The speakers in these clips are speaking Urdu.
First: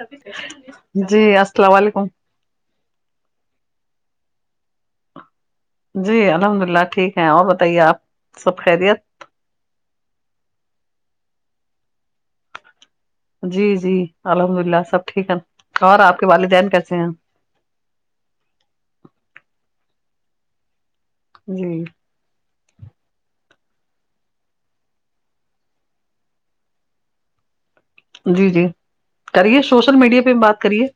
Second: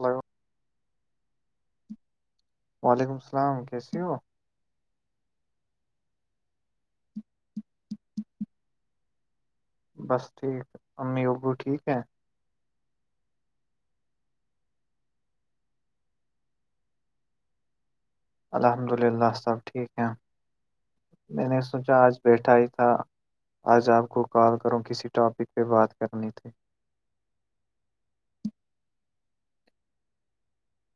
ہلو جی السلام علیکم وعلیکم السلام کیسی ہوآپ جی الحمد اللہ ٹھیک ہے اور بتائیے آپ سب خیریت بس ٹھیک امی ابو ٹھیک ہیں جی جی الحمد اللہ سب ٹھیک ہے اور آپ کے والدین کیسے ہیں الحمد اللہ سب ٹھیک ہے میں نے جی سوچا آج بیٹھا ہی تھا آج آپ کو کال کروں کسی ٹاپک پہ بات کرنی تھی جی جی کریے سوشل میڈیا پہ بات کریے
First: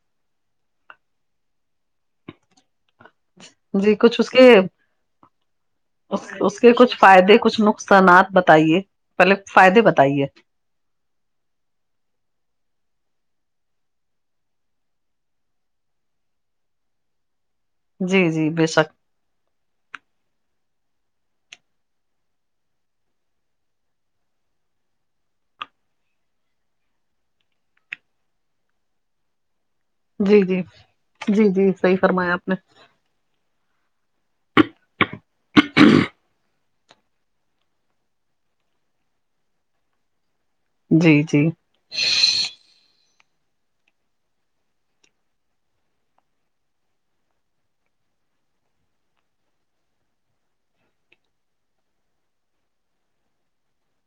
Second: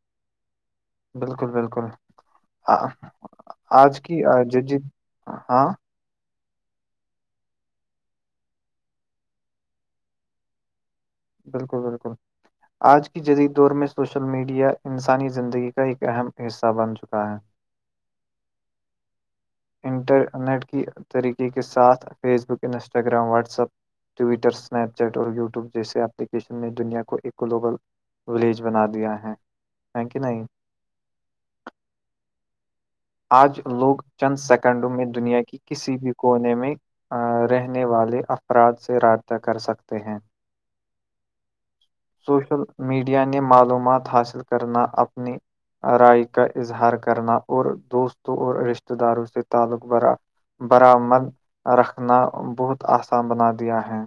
بالکل بالکل ا آج جی کی کچھ اس آ کے ج جی ہاں اس کے کچھ فائدے کچھ نقصانات بتائیے پہلے فائدے بتائیے بالکل بالکل آج کی جدید دور میں سوشل میڈیا انسانی زندگی کا ایک اہم حصہ بن چکا ہے جی جی بیشک انٹرنیٹ کی طریقے کے ساتھ Facebook Instagram WhatsApp Twitter Snapchat اور یوٹیوب جیسے ایپلیکشن میں دنیا کو ایک گلوبل ولیج بنا دیا ہے ہے کہ جی نہیں جی جی جی صحیح فرمایا آپ نے آج لوگ چند سیکنڈوں میں دنیا کی کسی بھی کونے میں رہنے والے افراد سے رابطہ کر سکتے ہیں جی جی سوشل میڈیا نے معلومات حاصل کرنا اپنی رائے کا اظہار کرنا اور دوستوں اور رشتے داروں سے تعلق بھرا برآمد رکھنا بہت آسان بنا دیا ہے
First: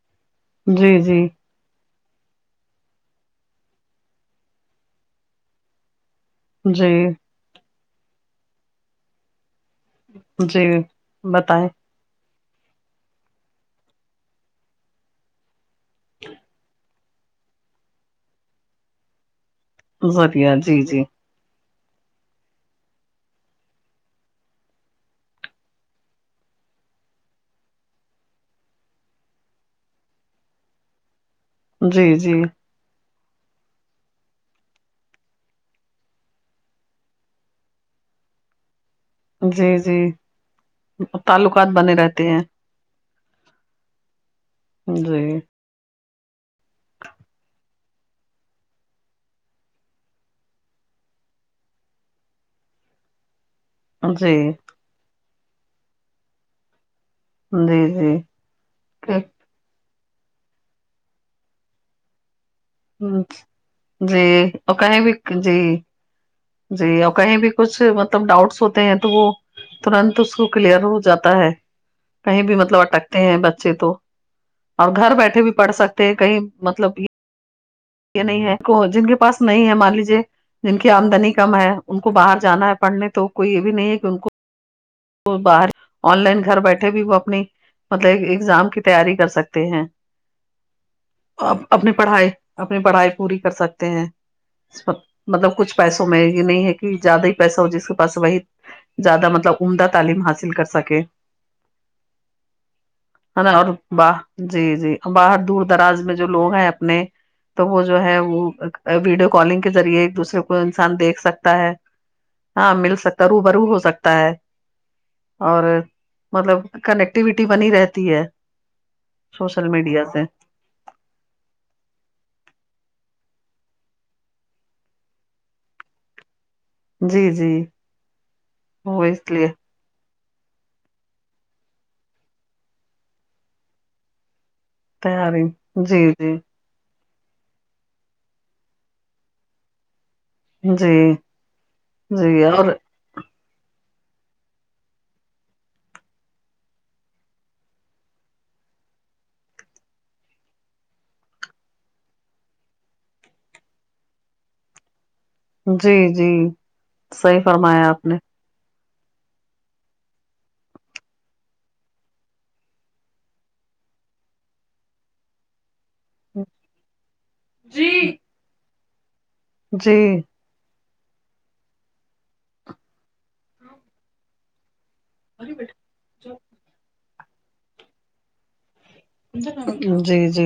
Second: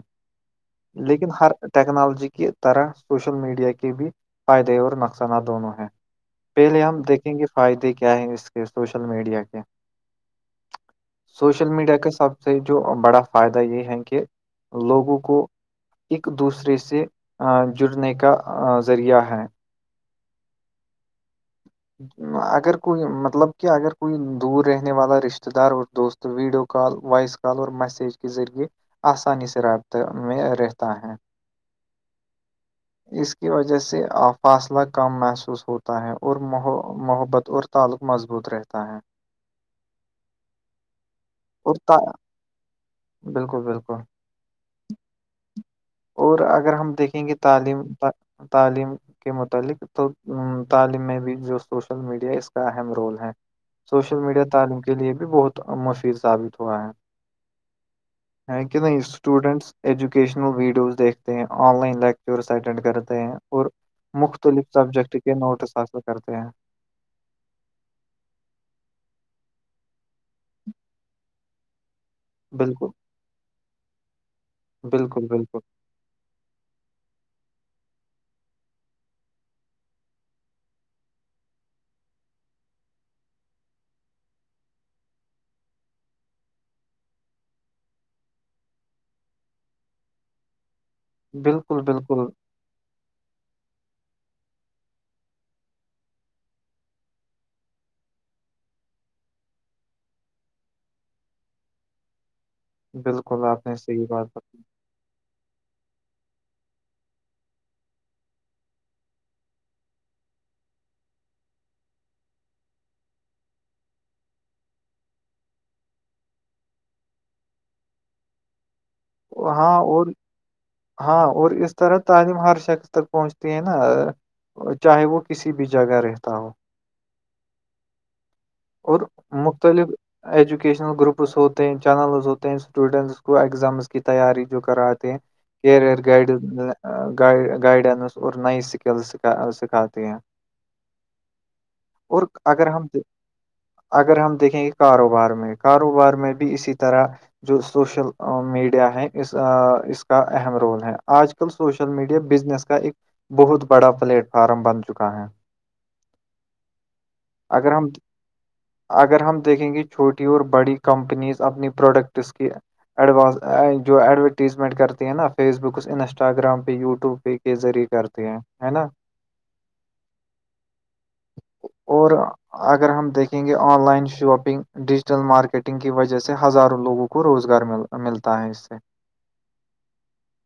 جی لیکن جی ہر ٹیکنالوجی کی طرح سوشل میڈیا کے بھی فائدے اور نقصانات دونوں ہیں پہلے جی ہم دیکھیں گے فائدے کیا ہیں اس کے سوشل میڈیا کے جی بتائیں سوشل میڈیا کا سب سے جو بڑا فائدہ یہ ہے کہ لوگوں کو ایک دوسرے سے جڑنے کا ذریعہ ہے زریعہ جی جی جی اگر کوئی مطلب کہ اگر کوئی دور رہنے والا رشتے دار اور دوست ویڈیو کال وائس کال اور میسج کے ذریعے آسانی سے رابطہ میں رہتا ہے جی جی اس کی وجہ سے فاصلہ کم محسوس ہوتا ہے اور محبت اور تعلق مضبوط رہتا ہے جی جی تعلقات اور بنے تا- رہتے ہیں بالکل بالکل جی اور اگر ہم دیکھیں گے تعلیم تعلیم کے متعلق تو تعلیم میں بھی جو سوشل میڈیا ہے اس کا اہم رول ہے سوشل میڈیا جی تعلیم کے لیے بھی بہت مفید ثابت ہوا ہے جی جی ہے کہ نہیں اسٹوڈینٹس ایجوکیشنل ویڈیوز دیکھتے ہیں آن لائن لگ کورس اٹینڈ کرتے ہیں اور جی مختلف اور کہیں بھی سبجیکٹ کے جی نوٹس حاصل کرتے ہیں جی اور کہیں بھی کچھ مطلب ڈاؤٹس ہوتے ہیں تو وہ ترنت اس کو کلیئر ہو جاتا ہے کہیں بھی مطلب بالکل اٹکتے ہیں بچے تو اور گھر بالکل بیٹھے بھی بالکل پڑھ سکتے ہیں کہیں مطلب یہ نہیں ہے کو جن کے پاس نہیں ہے مان لیجے جن کی آمدنی کم ہے ان کو باہر جانا ہے پڑھنے تو کوئی یہ بھی نہیں ہے کہ ان کو وہ باہر آن لائن گھر بیٹھے بھی وہ اپنی مطلب ایگزام کی تیاری کر سکتے ہیں اب بالکل اپنی بالکل پڑھائی اپنی پڑھائی پوری کر سکتے ہیں مطلب کچھ پیسوں میں یہ نہیں ہے کہ زیادہ ہی پیسہ ہو جس کے پاس وہی زیادہ مطلب عمدہ تعلیم حاصل کر سکے بالکل [unintelligible] آپ اور نے صحیح بات باہر بتائی جی جی باہر دور دراز میں جو لوگ ہیں اپنے تو وہ جو ہے وہ ویڈیو کالنگ کے ذریعے ایک دوسرے کو انسان دیکھ سکتا ہے ہاں مل سکتا ہے رو برو ہو سکتا ہے اور مطلب کنیکٹیوٹی بنی رہتی ہے سوشل ہاں میڈیا اور سے ہاں اور اس طرح تعلیم ہر شخص تک پہنچتی ہے نا چاہے وہ کسی بھی جگہ رہتا ہو جی جی اور وہ اس لیے مختلف ایجوکیشنل گروپس ہوتے ہیں چینلز ہوتے ہیں اسٹوڈنٹس کو اگزامز کی تیاری جو کراتے ہیں تیاری کیریئر جی گائڈ جی گائیڈنس اور نئی اسکلس سکھاتی ہیں جی اور اگر ہم اگر ہم دیکھیں گے کاروبار میں کاروبار میں بھی اسی طرح جو سوشل میڈ یا ہے اس کا اہم رول ہے آج کل سوشل میڈیا بزنس کا ایک بہت بڑا پلیٹ فارم بن چکا ہے جی جی صحیح اگر فرمایا ہم آپ نے اگر ہم دیکھیں گے چھوٹی اور بڑی کمپنیز اپنی پروڈکٹس کی ایڈوانس جو ایڈورٹیزمنٹ کرتے ہیں نا فیس بک اس انسٹاگرام پہ یوٹیوب کے ذریع کرتے ہیں ہے نا جی اور اگر ہم دیکھیں گے online shopping digital marketing کی وجہ سے ہزاروں لوگوں کو روزگار مل ملتا ہے اس سے جی جی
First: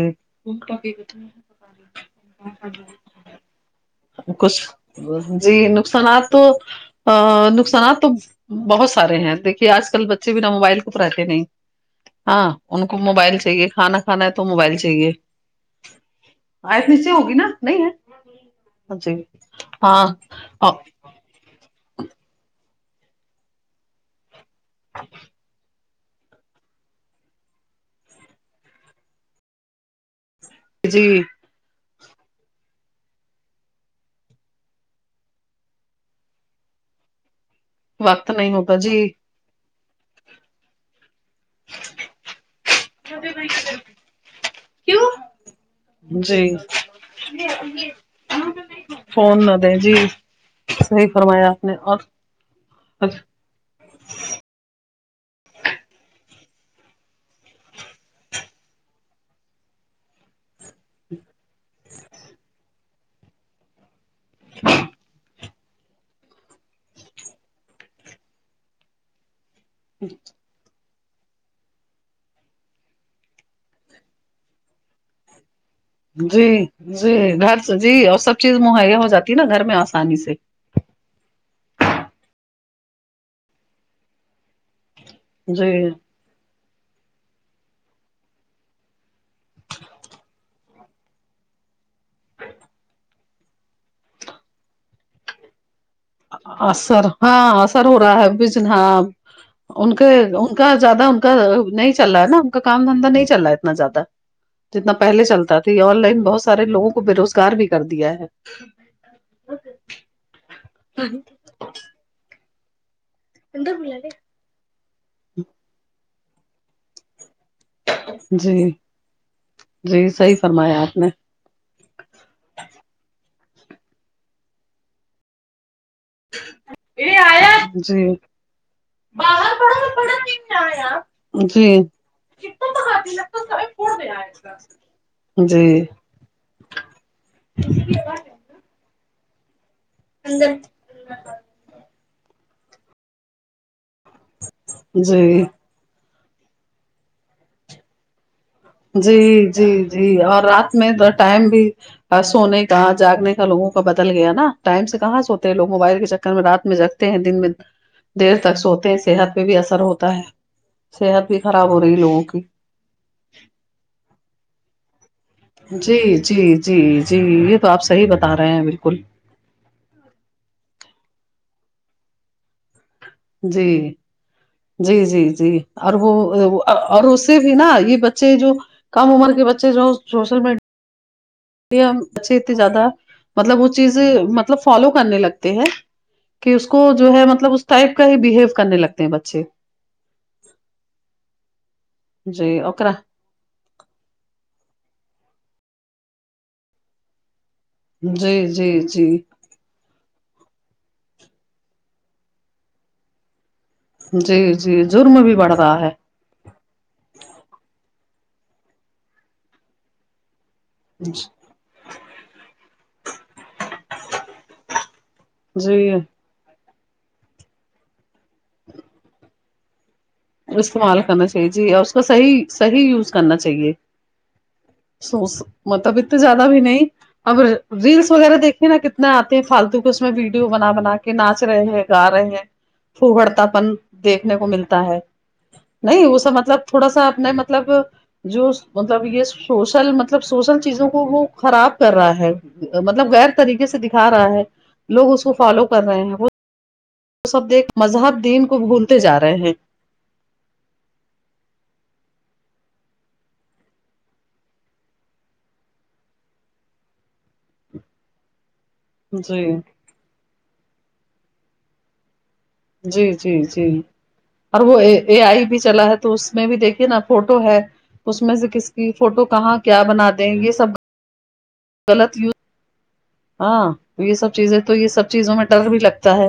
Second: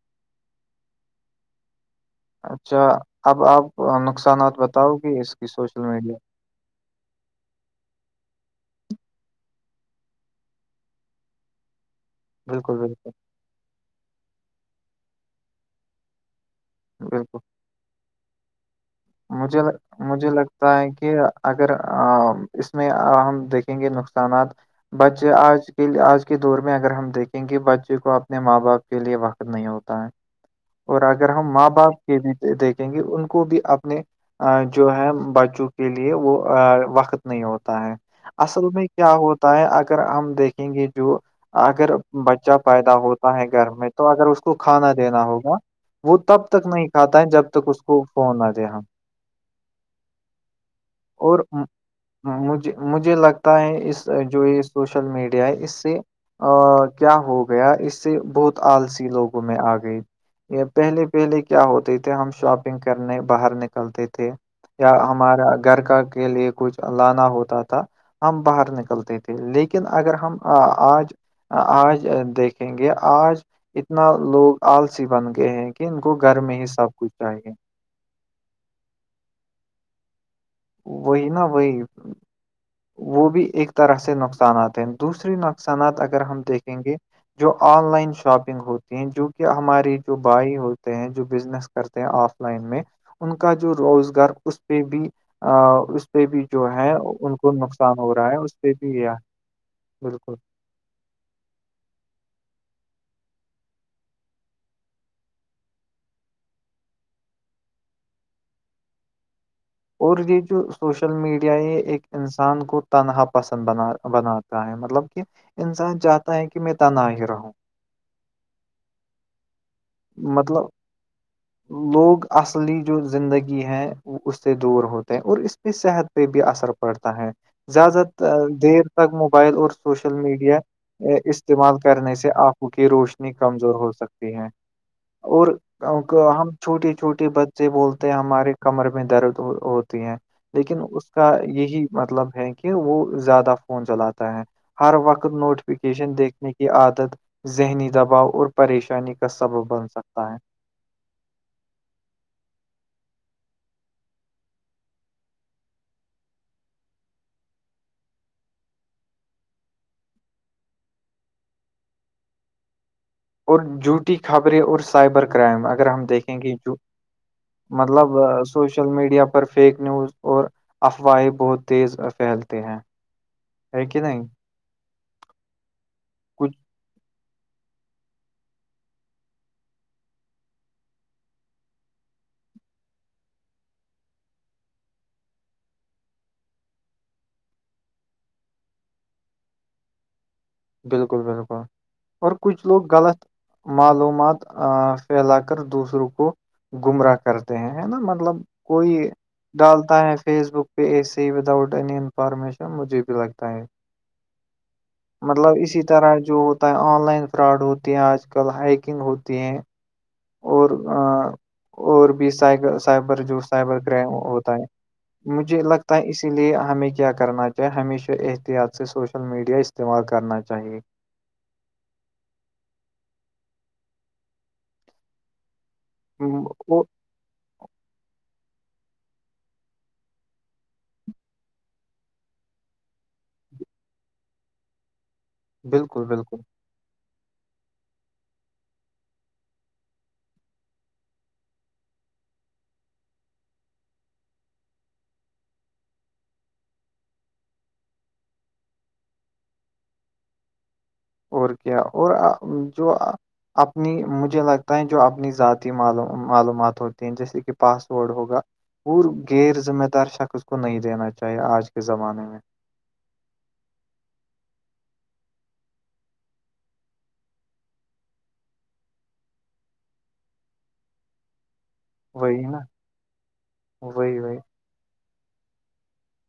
اچھا اب آپ نقصانات کچھ بتاؤ گی اس کی جی سوشل میڈیا نقصانات تو آ نقصانات تو بہت سارے ہیں دیکھیے آج کل بچے بنا موبائل کوپ رہتے نہیں ہاں بالکل ان کو بالکل موبائل چاہیے کھانا کھانا ہے تو موبائل چاہیے آیت نیچے ہوگی بالکل نا نہیں ہے جی مجھے لگ- ہاں مجھے لگتا ہے کہ اگر اس میں ہم دیکھیں گے نقصانات بچے آج آج کے دور میں اگر ہم دیکھیں گے بچے کو اپنے ماں باپ کے لیے وقت نہیں ہوتا ہے اور جی اگر ہم ماں باپ کے بھی دیکھیں گے ان کو بھی اب اپنے جو ہے بچوں کے لیے وہ وقت نہیں ہوتا ہے وقت نہیں اصل ہوتا میں جی کیا ہوتا ہے اگر ہم دیکھیں گے جو اگر بچہ پیدا ہوتا ہے گھر میں تو اگر اس کو کھانا دینا ہوگا وہ جی تب تک نہیں کھاتا ہے جب تک اس کو فون نہ دے ہم فون نہ دیں جی صحیح فرمایا آپ نے اور اورمج مجھے لگتا ہے اس جو یہ سوشل میڈیا ہے اس سے ا کیا ہو گیا اس سے بہت آلسی لوگوں میں آ گئی یہ پہلے پہلے کیا ہوتے تھے ہم شاپنگ کرنے باہر نکلتے تھے یا ہمارا گھر کا کے لیے کچھ لانا ہوتا تھا ہم باہر نکلتے تھے لیکن اگر ہم آج آج دیکھیں گے آج اتنا لوگ آلسی بن گئے ہیں کہ ان کو گھر جی میں ہی سب کچھ جی چاہیے گھر جی اور سب چیز مہیا ہو جات ہے نا گھر میں آسانی سے وہی نا وہی وہ بھی ایک طرح سے نقصانات ہیں دوسری جی نقصانات اگر ہم دیکھیں گے جو آن لائن شاپنگ ہوتی ہیں جو کہ ہمارے جو بھائی ہوتے ہیں جو بزنس کرتے ہیں آف لائن میں ان کا جو روزگار اس پہ بھی اس پہ بھی جو ہے اثر ان ہاں کو اثر ہو نقصان رہا ہے اس پہ بھی یہ ہے، بجھانے کے بالکل ان ا کا زیادہ ان کا نہیں چل رہا ہے نا ان کام دھندہ نہیں چل رہا ہے اتنا زیادہ جتنا پہلے چلتا تھا یہ آن لائن بہت سارے لوگوں کو بے روزگار بھی کر دیا ہے اور یہ جو سوشل میڈیا یہ ایک انسان کو تنہا پسند بنا بناتا مطلب کہ انسان چاہتا ہے کہ میں تنا ہی رہوں جی جی صحیح مطلب فرمایا آپ نے لوگ اصلی جو زندگی ہے وہ اس سے دور ہوتے ہیں اور اس پہ صحت پہ بھی اثر پڑتا ہے زیادہ جی دیر تک موبائل اور سوشل میڈیا استعمال جی کرنے سے آنکھوں کی روشنی کمزور ہو سکتی ہے اور جی ہم چھوٹے چھوٹے بچے بولتے ہیں ہمارے کمر میں درد ہو ہیں لیکن اس کا یہی مطلب ہے کہ وہ زیادہ فون چلاتا ہے ہر وقت جی نوٹیفیکیشن دیکھنے کی عادت ذہنی دباؤ اور پریشانی کا جی جی سبب بن جی سکتا ہے اور رات میں تو ٹائم بھی اور سونے کہ جاگنے کا لوگوں کا بدل گیا نا ٹائم سے کہاں سوتے ہیں لوگ موبائل کے چکر میں رات میں جگ تے ہیں دن میں دیر تک سوتے ہیں صحت پہ بھی اثر ہوتا ہے صحت بھی خراب ہو رہی ہے لوگوں کی اور جھوٹی خبریں اور سائبر کرائم اگر جی ہم جی دیکھیں گے تو جی جی یہ تو آپ صحیح مطلب بتا رہے ہیں سوشل بالکل میڈیا پر فیک نیوز اور افواہیں بہت تیز پھیلتے ہیں جی ہے کہ نہیں جی جی جی اور وہ کچھ ا اور اس سے بھی نا یہ بچے جو کم عمر کے بچے جو سوشل میڈ یہ ہم بچے اتنے زیادہ مطلب وہ چیزیں مطلب فالو کرنے لگتے ہیں کہ اس کو جو ہے مطلب اس ٹائپ کا ہی بہیو کرنے لگتے ہیں بچے بالکل بالکل اور جی کچھ لوگ اوکرا غلط معلومات ا پھیلا کر دوسروں کو گمراہ کر ہیں نا مطلب جی جی کوئی جی ڈالتا ہے فیس بک پہ ای سے ہی وداؤٹ اینی انفارمیشن مجھے بھی لگتا ہے جی جی جرم بھی بڑھ رہا ہے اور جو آن لائن فراڈ ہوتے ہیں آج کل ہائیکنگ ہوتی ہیں اور ا اور بھی سائ سائبر جو سائبر کرائم ہوتا ہے مجھے جی لگتا ہے اسی لیے ہمیں کیا کرنا چاہے ہمیشہ احتیاط سے سوشل میڈیا اس استعمال کرنا چاہیے استعمال کرنا جی اور اس کا صحیح صحیح یوز کرنا چاہیے سو مطلب تو م، زیادہ بھی او نہیں اب ریلس وغیرہ دیکھیے نا کتنے آتے ہیں فالتو کے اس میں ویڈیو بنا بنا کے ناچ رہے ہیں گا رہے ہیں پوڑتا پن دیکھنے کو ملتا ہے نہیں بالکل اس سے بالکل مطلب تھوڑا سا اپنا مطلب جو مطلب یہ سوشل مطلب سوشل چیزوں کو وہ خراب کر رہا ہے مطلب غیر طریقے سے دکھا رہا ہے لوگ اس کو فالو کر رہے ہیں وہ تو سب دیکھ مذہب دین کو بھولتے جا رہے ہیں اور کیا اور ا جو ا اپنی مجھے لگتا ہے جو اپنی ذاتی ما معلومات ہوتی ہیں جیسے کہ پاس ورڈ ہوگا اور جی غیر ذمہ دار شکس اس کو نہیں دینا چاہیے آج کے زمانے میں جی جی جی اور وہ اے اے آئی بھی چلا ہے تو اس میں بھی دیکھیے نا فوٹو ہے اس میں سے کس کی فوٹو کہاں کیا بنا دیں گے سب غلط یوز وہی نا ہاں یہ وہی سب وہی چیزیں تو یہ سب چیزوں میں ڈر بھی لگتا ہے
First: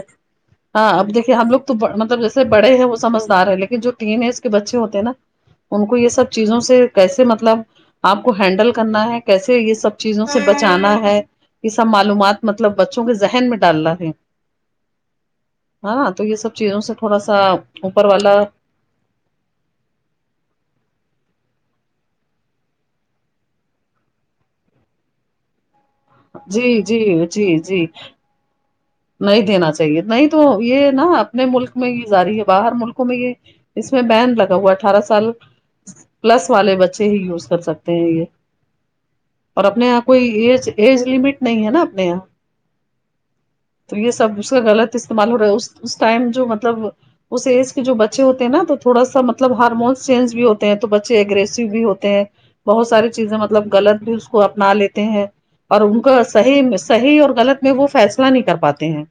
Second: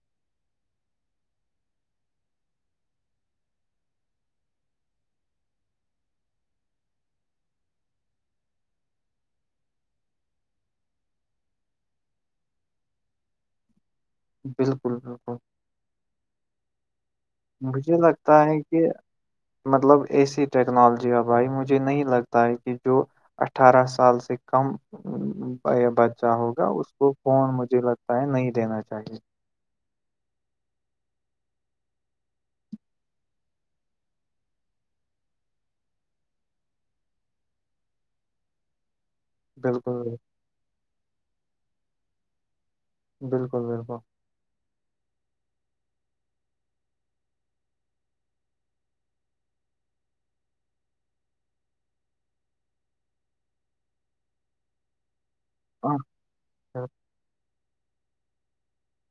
ہاں اب دیکھیے ہم لوگ تو مطلب جیسے بڑے ہیں وہ سمجھدار رہے لیکن جو تین اس کے بچے ہوتے ہیں نا ان کو یہ سب چیزوں سے کیسے مطلب آپ کو ہینڈل کرنا ہے کیسے یہ سب چیزوں سے بچانا ہے یہ سب معلومات مطلب بچوں کے ذہن میں ڈالنا ہے بالکل بالکل ہاں تو یہ سب چیزوں سے تھوڑا سا مجھے اوپر والا لگتا ہے کہ مطلب ایسی ٹیکنالوجی ہے بھائی مجھے نہیں لگتا ہے کہ جو اٹھارہ سال سے کم اچھا ہوگا جی اس جی کو جی فون مجھے جی لگتا ہے نہیں دینا چاہیے نہیں دینا چاہیے نہیں تو یہ نا اپنے ملک میں یہ جاری ہے باہر ملکوں میں یہ اس میں بین لگا ہوا اٹھارہ سال پلس والے بچے ہی یوز کر سکتے ہیں یہ اور اپنے بالکل یہاں کوئی ایج ایج لمٹ نہیں ہے نا اپنے یہاں بالکل بالکل تو یہ سب سے غلط استعمال ہو رہا ہے اس ٹائم جو مطلب اس ایج کے جو بچے ہوتے ہیں نا تو تھوڑا سا مطلب ہارمونس چینج بھی ہوتے ہیں تو بچے اگریسیو بھی ہوتے ہیں بہت ساری چیزیں مطلب غلط بھی اس کو اپنا لیتے ہیں اور ان اچھا کا صحیح صحیح اور غلط میں وہ فیصلہ نہیں کر پاتے ہیں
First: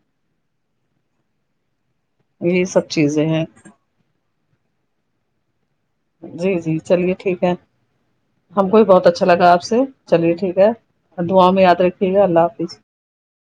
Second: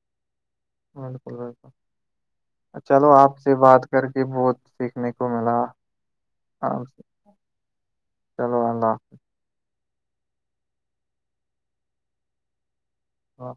بالکل بالکل یہ سب چلو چیزیں آپ ہیں سے بات کر کے بہت سیکھنے کو ملا جی جی آپ سے- چلیے ٹھیک ہے چلو ہم کو بھی اللہ بہت اچھا لگا آپ سے چلیے ٹھیک ہے دعا میں یاد رکھیے گا اللہ حافظ ہ